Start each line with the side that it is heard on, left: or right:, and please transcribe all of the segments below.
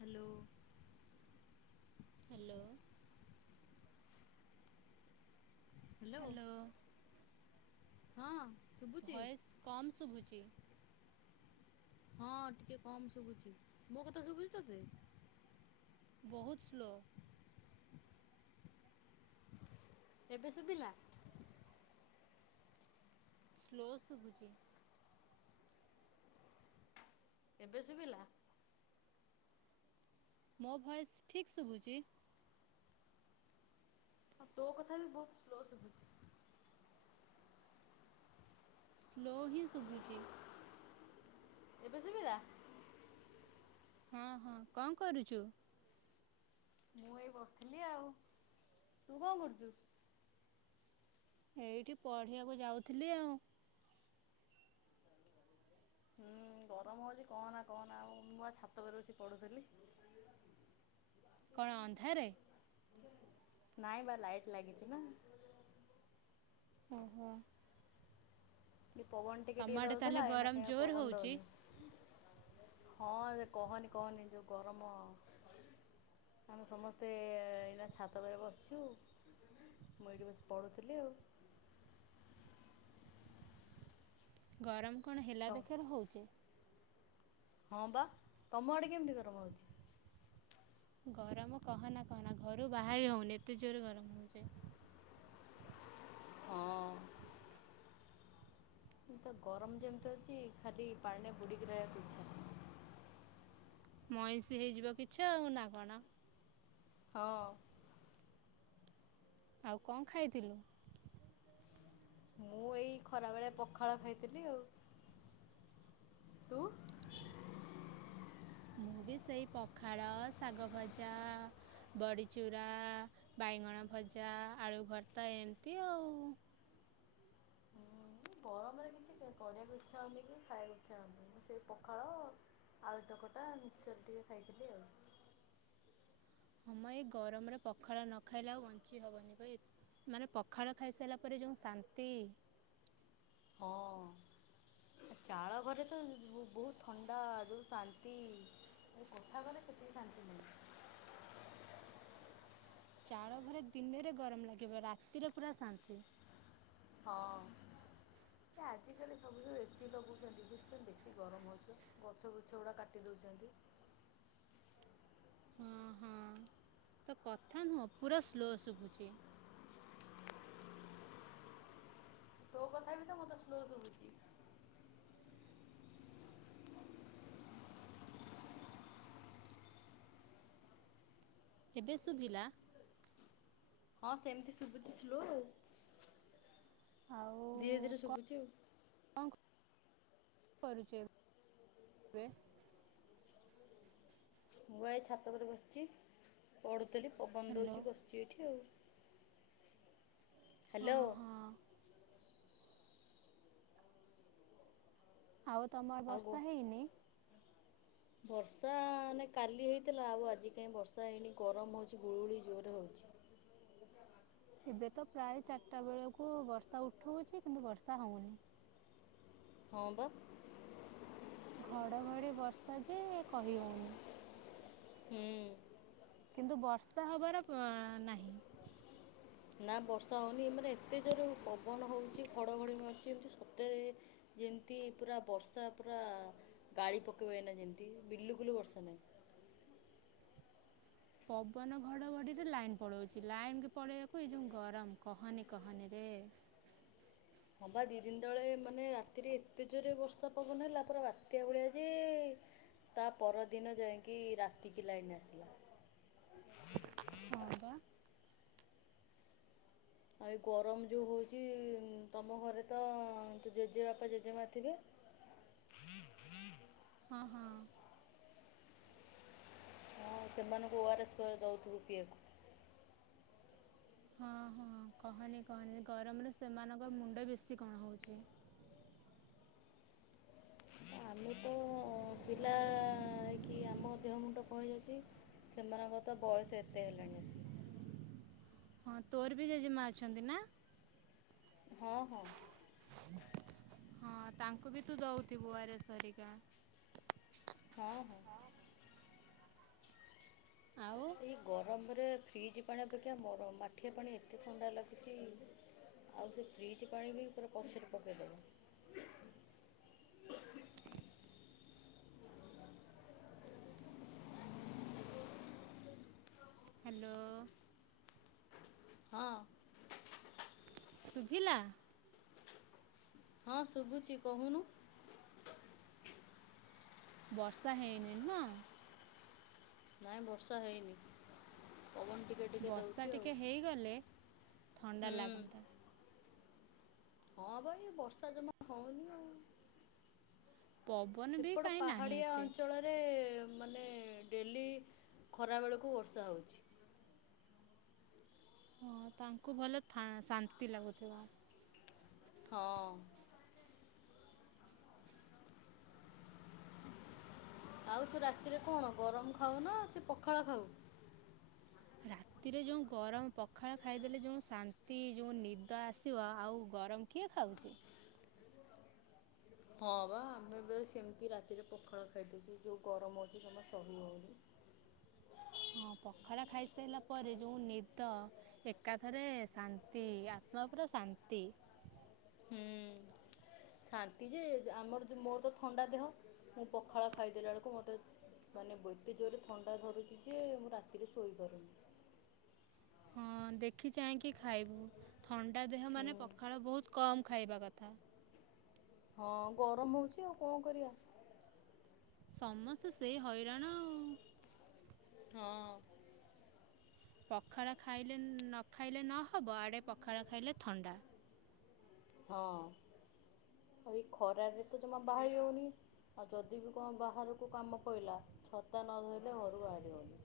left: Hello.
right: Hello.
left: Hello. ହଁ। ଶୁଭୁଛି
right: voice କମ୍ ଶୁଭୁଛି।
left: ହଁ ଟିକେ କମ୍ ଶୁଭୁଛି ମୋ କଥା ଶୁଭୁଛି?
right: ବହୁତ ସ୍ଲୋ।
left: ଏବେ ଶୁଭିଲା?
right: ସ୍ଲୋ ଶୁଭୁଚି।
left: ଏବେ ଶୁଭିଲା?
right: ମୋ ଭଏସ ଠିକ୍ ଶୁଭୁଛି
left: ତୋ କଥା ବି ବହୁତ ସ୍ଲୋ ଶୁଭୁଛି।
right: ସ୍ଲୋ ହିଁ ଶୁଭୁଛି।
left: ଏବେ ଶୁଵିଲା?
right: ହଁ ହଁ କଣ କରୁଛୁ?
left: ମୁଁ ଏଇ ବସିଥିଲି ଆଉ ତୁ କଣ କରୁଛୁ?
right: ଏଇଠି ପଢିବାକୁ ଯାଉଥିଲି ଆଉ
left: ହୁଁ ଗରମ ହଉଛି କହନା କହନା ଆ ଆଉ ମୁଁ ପା ଛାତ ଉପରେ ବସି ପଢୁଥିଲି।
right: କଣ ଅନ୍ଧାରେ
left: ନାଇଁ ବା ଲାଇଟ ଲାଗିଛି ନା।
right: ଓହୋ।
left: ପବନ ଟିକେ
right: ତମ
left: ଟିକେ
right: ଆଡ଼େ ତାହେଲେ
left: ଦଉଥିଲା ଏ ନା
right: ଗରମ
left: କାଁ
right: ଜୋର
left: ପବନ
right: ହେଉଛି
left: ଦଉନି। ହଁ କହନି କହନି ଯୋଉ ଗରମ ଆମେ ସମସ୍ତେ ଏଇ ନା ଛାତ ଉପରେ ବସିଛୁ ମୁଁ ଏଇଠି ବସିକି ପଢୁଥିଲି ଆଉ।
right: ଗରମ କଣ ହେଲା
left: ତ
right: ଦେଖରେ ହଉଛି
left: ହଁ ବା ତମ ଆଡେ କେମିତି ଗରମ ହଉଛି?
right: ଗରମ କହନା କହନା ଘରୁ ବାହାରି ହଉନି ଏତେ ଜୋର ଗରମ ହଉଛି।
left: ହଁ ତ ଗରମ ଯେମିତି ଅଛି ଖାଲି ପାଣି ବୁଡିକି ରହିବାକୁ ଇଚ୍ଛା।
right: ମଇଁଷି ହେଇଯିବ କିଛି ଆଉ ନା କଣ?
left: ହଁ।
right: ଆଉ କଣ ଖାଇଥିଲୁ?
left: ମୁଁ ଏଇ ଖରା ବେଳେ ପଖାଳ ଖାଇଥିଲି ଆଉ। ତୁ?
right: ମୁଁ ବି ସେଇ ପଖାଳ ଶାଗ ଭଜା ବଡ଼ିଚୁରା ବାଇଗଣ ଭଜା ଆଳୁ ଭର୍ତ୍ତା ଏନ୍ତି ଆଉ।
left: ଇ ଗରମରେ କିଛି କରିବାକୁ ଇଚ୍ଛା ହୋଉନି କି ଖାଇବାକୁ ଇଚ୍ଛା ହୋଉନି। ମୁଁ ସେଇ ପଖାଳ ଆଳୁ ଚକଟା ମିଶ୍ଚରେ ଟିକେ ଖାଇଥିଲି ଆଉ।
right: ହଁ ମ ଏଇ ଗରମରେ ପଖାଳ ନ ଖାଇଲେ ଆଉ ବଞ୍ଚି ହବନି ପା ଏ ମାନେ ପଖାଳ ଖାଇସାଇଲା ପରେ ଯୋଉ ଶାନ୍ତି।
left: ହଁ ଆ ଚାଳ ଘରେ ତ ବୋହୁତ ଥଣ୍ଡା ଯୋଉ ଶାନ୍ତି ଏ କୋଠା ଘରେ ସେତିକି ଶାନ୍ତି ନାହିଁ।
right: ଚାଳ ଘରେ ଦିନେରେ ଗରମ ଲାଗିବ ରାତିରେ ପୁରା ଶାନ୍ତି।
left: ହଁ ଏ ଆଜିକାଲି ସବୁ ଯୋଉ ଏ ସିି ଲଗଉଚନ୍ତି ସେଇଥିପାଇଁ ବେଶୀ ଗରମ ହୋଉଚି ଗଛବୁଛଉଡ଼ା କାଟି ଦୋଉଚନ୍ତି।
right: ହଁ ହଁ ତୋ କଥା ନୁହଁ ପୁରା ସ୍ଲୋ ଶୁଭୁଚି।
left: ତୋ କଥା ବି ତ ମତେ ସ୍ଲୋ ଶୁଭୁଚି।
right: ଏବେ ଶୁଭିଲା?
left: ହଁ ସେମତି ଶୁଭୁଚି ଆଉ।
right: ଆଉ
left: ଧୀରେ ଧୀରେ ଶୁଭୁଚି ଆଉ।
right: କରୁଚୁ ଏ ବେ?
left: ମୁଁ ଏଇ ଛାତ ଓପରେ ବସିଚି ପଢୁ ଥେଲି ପବନ
right: ହ୍ୟାଲୋ
left: ଦୋଉଚି ବସିଚି ଏଇଠି ଆଉ। ହାଲୋ।
right: ହଁ ହଁ ଆଉ ତମ ଆ
left: ଆଉ ଗୋ
right: ବର୍ଷା ହେଇନେଇ?
left: ବର୍ଷା ନାଇଁ କାଲି ହେଇଥିଲା ଆଉ ଆଜି କାଇଁ ବର୍ଷା ହେଇନି ଗରମ ହୋଉଚି ଗୁଳୁଗୁଳି ଜୋରେ ହଉଚି।
right: ଏବେ ତ ପ୍ରାୟ ଚାରିଟା ବେଳକୁ ବର୍ଷା ଉଠଉଚି କିନ୍ତୁ ବର୍ଷା ହଉନେଇ।
left: ହଁ ବା।
right: ଘଡ଼ଘଡ଼ି ବର୍ଷା ଯେ କହି ହୋଉନେଇ।
left: ହୁଁ଼
right: କିନ୍ତୁ ବର୍ଷା ହବାର ପଅ ନାହିଁ।
left: ନାଁ ବର୍ଷା ହଉନି ମାନେ ଏତେ ଜୋର ପବନ ହଉଚି ଘଡ଼ଘଡ଼ି ମାରୁଚି ଏମତି ସତରେ ଯେମତି ପୁରା ବର୍ଷା ପୁରା ଗାଳି ପକେଇବ ଏଇନା ଯେମତି। ବିଲୁକୁଲ ବର୍ଷା ନାହିଁ।
right: ପବନ ଘଡଘଡିରେ ଲାଇନ ପଳଉଚି। ଲାଇନ କେ ପଳେଇବାକୁ ଏଇ ଯୋଉ ଗରମ କହାନି କହାନିରେ।
left: ହଁ ପା ଦି ଦିନ ତଳେ ମାନେ ରାତିରେ ଏତେ ଜୋରେ ବର୍ଷା ପବନ ହେଲା ପୁରା ବାତ୍ୟା ଭଳିଆ ଯେ ତା ପର ଦିନ ଯାଇକି ରାତିକି ଲାଇନ ଆସିଲା।
right: ହଁ ପା।
left: ଆ ଏଇ ଗରମ ଯୋଉ ହୋଉଚି ଉଁ ତମ ଘରେ ତ ଜେଜେବାପା ଜେଜେମା ଥିବେ?
right: ହଁ ହଁ।
left: ହୁଁ ସେମାନୁଙ୍କୁ ଓ ଆର ଏସ୍ କରି ଦଉଥିବୁ ପିଇବାକୁ।
right: ହଁ ହଁ କହନି କହନିରେ ଗରମରେ ସେମାନଙ୍କ ମୁଣ୍ଡ ବେଶୀ କଣ ହଉଚି।
left: ଆମେ ତ ପିଲା ହେଇକି ଆମ ଦେହ ମୁଣ୍ଡ କଁ ହେଇଯାଉଚି ସେମାନଙ୍କର ତ ବୟସ ଏତେ ହେଲାଣି ଆସିକି।
right: ହଁ ତୋର ବି ଜେଜେମା ଅଛନ୍ତି ନାଁ?
left: ହଁ ହଁ‌।
right: ହଁ ତାଙ୍କୁ ବି ତୁ ଦଉଥିବୁ ଓ ଆର୍ ଏସ୍ ହରିକା।
left: ହଉ ହଉ।
right: ଆଉ
left: ଏଇ ଗରମର ରେ ଫ୍ରିଜ୍ ପାଣି ଅପେକ୍ଷା ମୋର ମାଠିଆ ପାଣି ଏତେ ଥଣ୍ଡା ଲାଗିଚି ଆଉ ସେ ଫ୍ରିଜ ପାଣି ବି ପୁରା ପଛରେ ପକେଇଦବ।
right: ହାଲୋ।
left: ହଁ।
right: ଶୁଭିିଲା?
left: ହଁ ଶୁଭୁଚି କହୁନୁ।
right: ବର୍ଷା ହେଇନି ନୁହଁ?
left: ନାଇଁ ବର୍ଷା ହେଇନି। ପବନ ଟିକେ ଟିକେ
right: ବର୍ଷା
left: ଦେଉଛି ଆଉ
right: ଟିକେ ହେଇଗଲେ ଥଣ୍ଡା
left: ହୁଁ
right: ଲାଗନ୍ତା
left: ହଁ ଭାଇ ବର୍ଷା ଜମା ହନି ଆ [inaudible]
right: ପବନ ବି
left: ସେପଟ
right: କାହିଁ ନାହିଁ
left: ପାହାଡିଆ
right: ଏତେ
left: ଅଞ୍ଚଳରେ [inaudible] ମାନେ ଡେଲି ଖରାବେଳକୁ ବର୍ଷା ହେଉଛି।
right: ହଁ ତାଙ୍କୁ ଭଲ ଶାନ୍ତି ଲାଗୁଥିବ।
left: ହଁ ଆଉ ତୁ ରାତିରେ କଣ ଗରମ ଖାଉ ନା ସେ ପଖାଳ ଖାଉ।
right: ରାତିରେ ଯେଉଁ ଗରମ ପଖାଳ ଖାଇଦେଲେ ଯେଉଁ ଶାନ୍ତି ଯେଉ ନିଦ ଆସିବ ଆଉ ଗରମ କିଏ ଖାଉଛି।
left: ହଁ ବା ଆମେ ବି ସେମିତି ରାତିରେ ପଖାଳ ଖାଇଦେଉଛୁ ଯେଉଁ ଗରମ ହେଉଛି ସେ ସହି ହେଉନି।
right: ହଁ ପଖାଲ ଖାଇସାରିଲା ପରେ ଯୋଉ ନିଦ ଏକାଥରେ ଶାନ୍ତି ଆତ୍ମା ଉପରେ ଶାନ୍ତି
left: ହୁଁ ଶାନ୍ତି ଯେ ଆମର ମୋର ତ ଥଣ୍ଡା ଦେହ ମୁଁ ପଖାଳ ଖାଇଦେଲା ବେଳକୁ ମତେ ମାନେ ବହୁତ ଜୋରରେ ଥଣ୍ଡା ଧରୁଛି ଯେ ମୁଁ ରାତିରେ ଶୋଇପାରୁନି।
right: ହଁ ଦେଖି ଚାହିଁକି ଖାଇବୁ। ଥଣ୍ଡା ଦେହ
left: ହୁଁ
right: ମାନେ ପଖାଳ ବହୁତ କମ୍ ଖାଇବା କଥା
left: ହଁ ଗରମ ହଉଛି ଆଉ କଣ କରିବା।
right: ସମସ୍ତେ ସେ ହଇରାଣ ଆଉ।
left: ହଁ
right: ପଖାଳ ଖାଇଲେ ନ ଖାଇଲେ ନହବ ଆଡ଼େ ପଖାଳ ଖାଇଲେ ଥଣ୍ଡା
left: ହଁ ଆଉ ଏ ଖରାରେ ତ ଜମା ବାହାରି ହେଉନି ଆଉ ଯଦି ବି କଣ ବାହାରକୁ କାମ ପଡ଼ିଲା ଛତା ନ ଧୋଇଲେ ଘରୁ ବାହାରି ହେଉନି।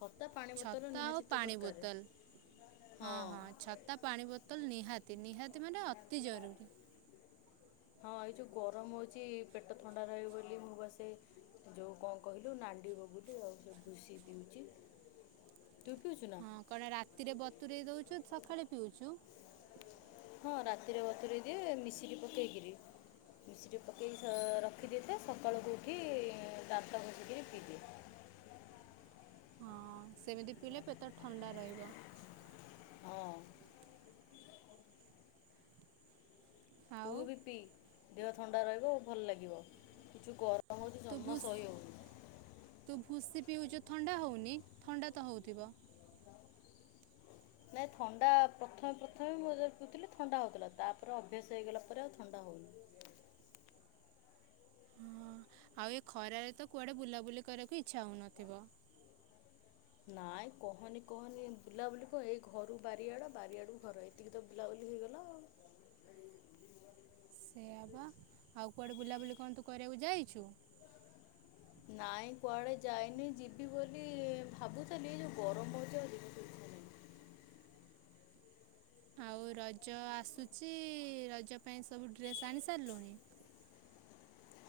left: ଛତା ପାଣି ବୋତଲ
right: ଛତା ଆଉ
left: ନିହାତି ତ
right: ପାଣି
left: ଦରକାର
right: ବୋତଲ ହଁ ହଁ ଛତା ପାଣି ବୋତଲ ନିହାତି ନିହାତି ମାନେ ଅତି ଜରୁରୀ।
left: ହଁ ଏଇ ଯୋଉ ଗରମ ହଉଛି ପେଟ ଥଣ୍ଡା ରହିବ ବୋଲି ମୁଁ ବାସେ ଯୋଉ କଣ କହିଲୁ ନାଡିିବ ବୋଲି ଆଉ ସେ ଭୁଷ ପିଉଛି। ତୁ ପିଉଛୁ ନା
right: ହଁ କଣ ରାତିରେ ବତୁରରେଇ ଦଉଛୁ। ସକାଳେ ପିଉଛୁ।
left: ହଁ ରାତିରେ ବତୁରାଇ ଦିଏ ମିଶରି ପକେଇକିରି ମିଶରି ପକେଇକି ରଖିଦେଇଥାଏ ସକାଳକୁ ଉଠି ଦାନ୍ତ ଘଷିକିରି ପିଇଦିଏ।
right: ହଁ ସେମିତି ପିଇଲେ ପେଟ ଥଣ୍ଡା ରହିବ।
left: ହଁ।
right: ଆଉ
left: ତୁ ବି ପିଇ ଦେହ ଥଣ୍ଡା ରହିବ। ଭଲ ଲାଗିବ କିଛି ଗ
right: ତ ଭୁସ ତ ଭୁସେ ବିିଉ ଯ ଥଣ୍ଡା ହେଉନି ଥଣ୍ଡା ତ ହେଉଥିବ।
left: ନାଇଁ ଥଣ୍ଡା ପ୍ରଥମେ ପ୍ରଥମେ ମୁଁ ପିଥିଲି ଥଣ୍ଡା ହଉଥିଲା ତାପରେ ଅଭ୍ୟାସ ହେଇଗଲା ପରେ ଆଉ ଥଣ୍ଡା ହଉନି
right: ହଁ ଆଉ ଏ ଖରାରେ ତ କୁଆଡେ ବୁଲାବୁଲି କରିବାକୁ ଇଚ୍ଛା ହଉନଥିବ।
left: ନାଇଁ କହନି କହନି ବୁଲାବୁଲି କହ ଏଇ ଘରୁ ବାରିଆଡ ବାରିଆଡୁ ଘର ଏତିକି ତ ବୁଲାବୁଲି ହେଇଗଲା ଆଉ।
right: ସେ ହେବା ଆଉ କୁଆଡ଼େ ବୁଲାବୁଲି କଣ ତୁ କରିବାକୁ ଯାଇଛୁ।
left: ନାଇଁ କୁଆଡେ ଯାଇନି ଯିବି ବୋଲି ଭାବୁଥିଲି ଯୋଉ ଗରମ ହଉଛି ଆଉିନ ଶ
right: ଆଉ ରଜ ଆସୁଛି ରଜ ପାଇଁ ସବୁ ଡ୍ରେସ ଆଣି ସାରିଲୁଣି।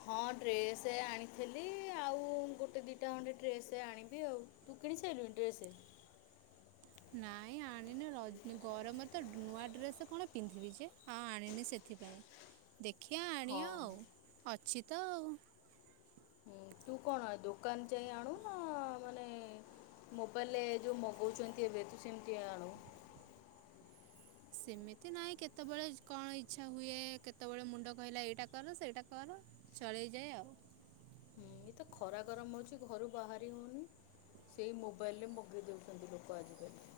left: ହଁ ଡ୍ରେସ ଆଣିଥିଲି ଆଉ ଗୋଟେ ଦିଇଟା ଖଣ୍ଣ୍ଡେ ଡ୍ରେସ ଆଣିବି ଆଉ ତୁ କିଣି ସାରିଲୁନି ଡ୍ରେସ
right: ନାଇଁ ଆଣିନି ଗରମରେ ତ ନୂଆ ଡ୍ରେସ୍ କଣ ପିନ୍ଧିବି ଯେ ଆଉ ଆଣିନି ସେଥିପାଇଁ ଦେଖିବା ଆଣଅ
left: ହଁ
right: ଆଉ ଅଛି। ତଉ
left: ହୁଁ ତୁ କଣ ଦୋକାନ ଯାଇ ଆଣୁ ନା ମାନେ ମୋବାଇଲରେ ଯୋଉ ମଗଉଛନ୍ତି ଏବେ ତୁ ସେମିତି ଆଣୁ
right: ସେମିତି ନାହିଁ କେତେବେଳେ କଣ ଇଚଛା ହୁଏ କେତେବେଳେ ମୁଣ୍ଡ କହିଲା ଏଇଟା କର ସେଇଟା କର ଚଳେଇଯାଏ ଆଉ
left: ଁ ଏ ତ ଖରା ଗରମ ହେଉଛି ଘରୁ ବାହାରି ହଉନି ସେଇ ମୋବାଇଲରେ ମଗେଇ ଦେଉଛନ୍ତି ଲୋକ ଆଜିକାଲି [inaudible]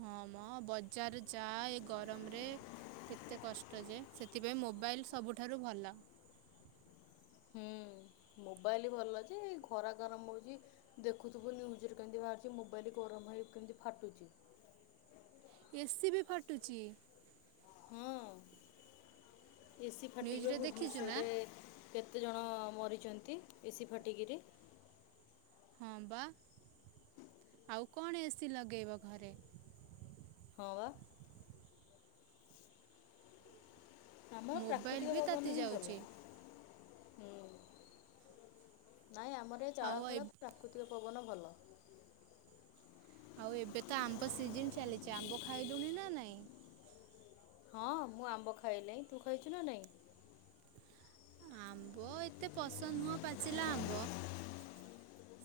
right: ହଁ ମଁ ବଜାର ଯା ଏ ଗରମରେ କେତେ କଷ୍ଟ ଯାଏ ସେଥିପାଇଁ ମୋବାଇଲ ସବୁଠାରୁ ଭଲ
left: ହୁଁ ମୋବାଇଲ ଭଲ ଅଛି ଖରା ଗରମ ହଉଛି ଦେଖୁଥିବୁ ନ୍ୟୁଜ୍ ରେ କେମିତି ବାହାରୁିଛି ମୋବାଇଲ ଗରମ ହେଇ କେମିତି ଫାଟୁଛି।
right: ଏସ୍ ସି ବି ଫାଟୁଛି।
left: ହଁ। ଏସିି ଫାଟିଗ୍ ପା
right: ନ୍ୟୁଜରେ ଦେଖିଛୁ ନା?
left: ଭୁବନେଶ୍ୱରରେ କେତେଜଣ ମରିଛନ୍ତି ଏସିି ଫାଟିକିରି।
right: ହଁ ବା ଆଉ କଣ ଏସି ଲଗେଇବ ଘରେ
left: ହଁ ବା। ଆମର
right: ମୋବାଇଲ୍
left: ପ୍ରାକୃତିକ
right: ବି ତାତି
left: ପବନ ହଁ
right: ଯାଉଛି
left: ଭଲ। ହୁଁ ନାଇଁ ଆମର ଏ
right: ଆଉ
left: ଚାଳଘର ପ୍ରାକୃତିକ ପବନ। ଭଲ
right: ଆଉ ଏବେ ତ ଆମ୍ବ ସିଜନ ଚାଲିଛି ଆମ୍ବ ଖାଇଲୁଣି ନା ନାଇଁ?
left: ହଁ ମୁଁ ଆମ୍ବ ଖାଇଲି ତୁ ଖାଇଛୁ ନା ନାଇଁ?
right: ଆମ୍ବ ଏତେ ପସନ୍ଦ ନୁହଁ ପାଚିଲା ଆମ୍ବ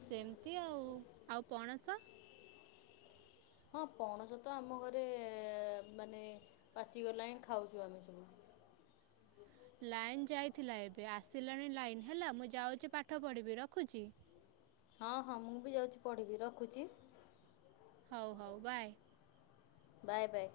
right: ସେମତି ଆଉ ଆଉ ପଣସ
left: ହଁ ପଣସ ତ ଆମ ଘରେ ମାନେ ପାଚିଗଲାଣିିଁ ଖାଉଛୁ ଆମେ ସବୁ
right: ଲାଇନ ଯାଇଥିଲା ଏବେ ଆସିଲାଣି ଲାଇନ ହେଲା ମୁଁ ଯାଉଛି ପାଠ ପଢିବି ରଖୁଛି।
left: ହଁ ହଁ ମୁଁ ବି ଯାଉଛି ପଢିବି ରଖୁଛି।
right: ହଉ ହଉ ବାଏ।
left: Bye bye.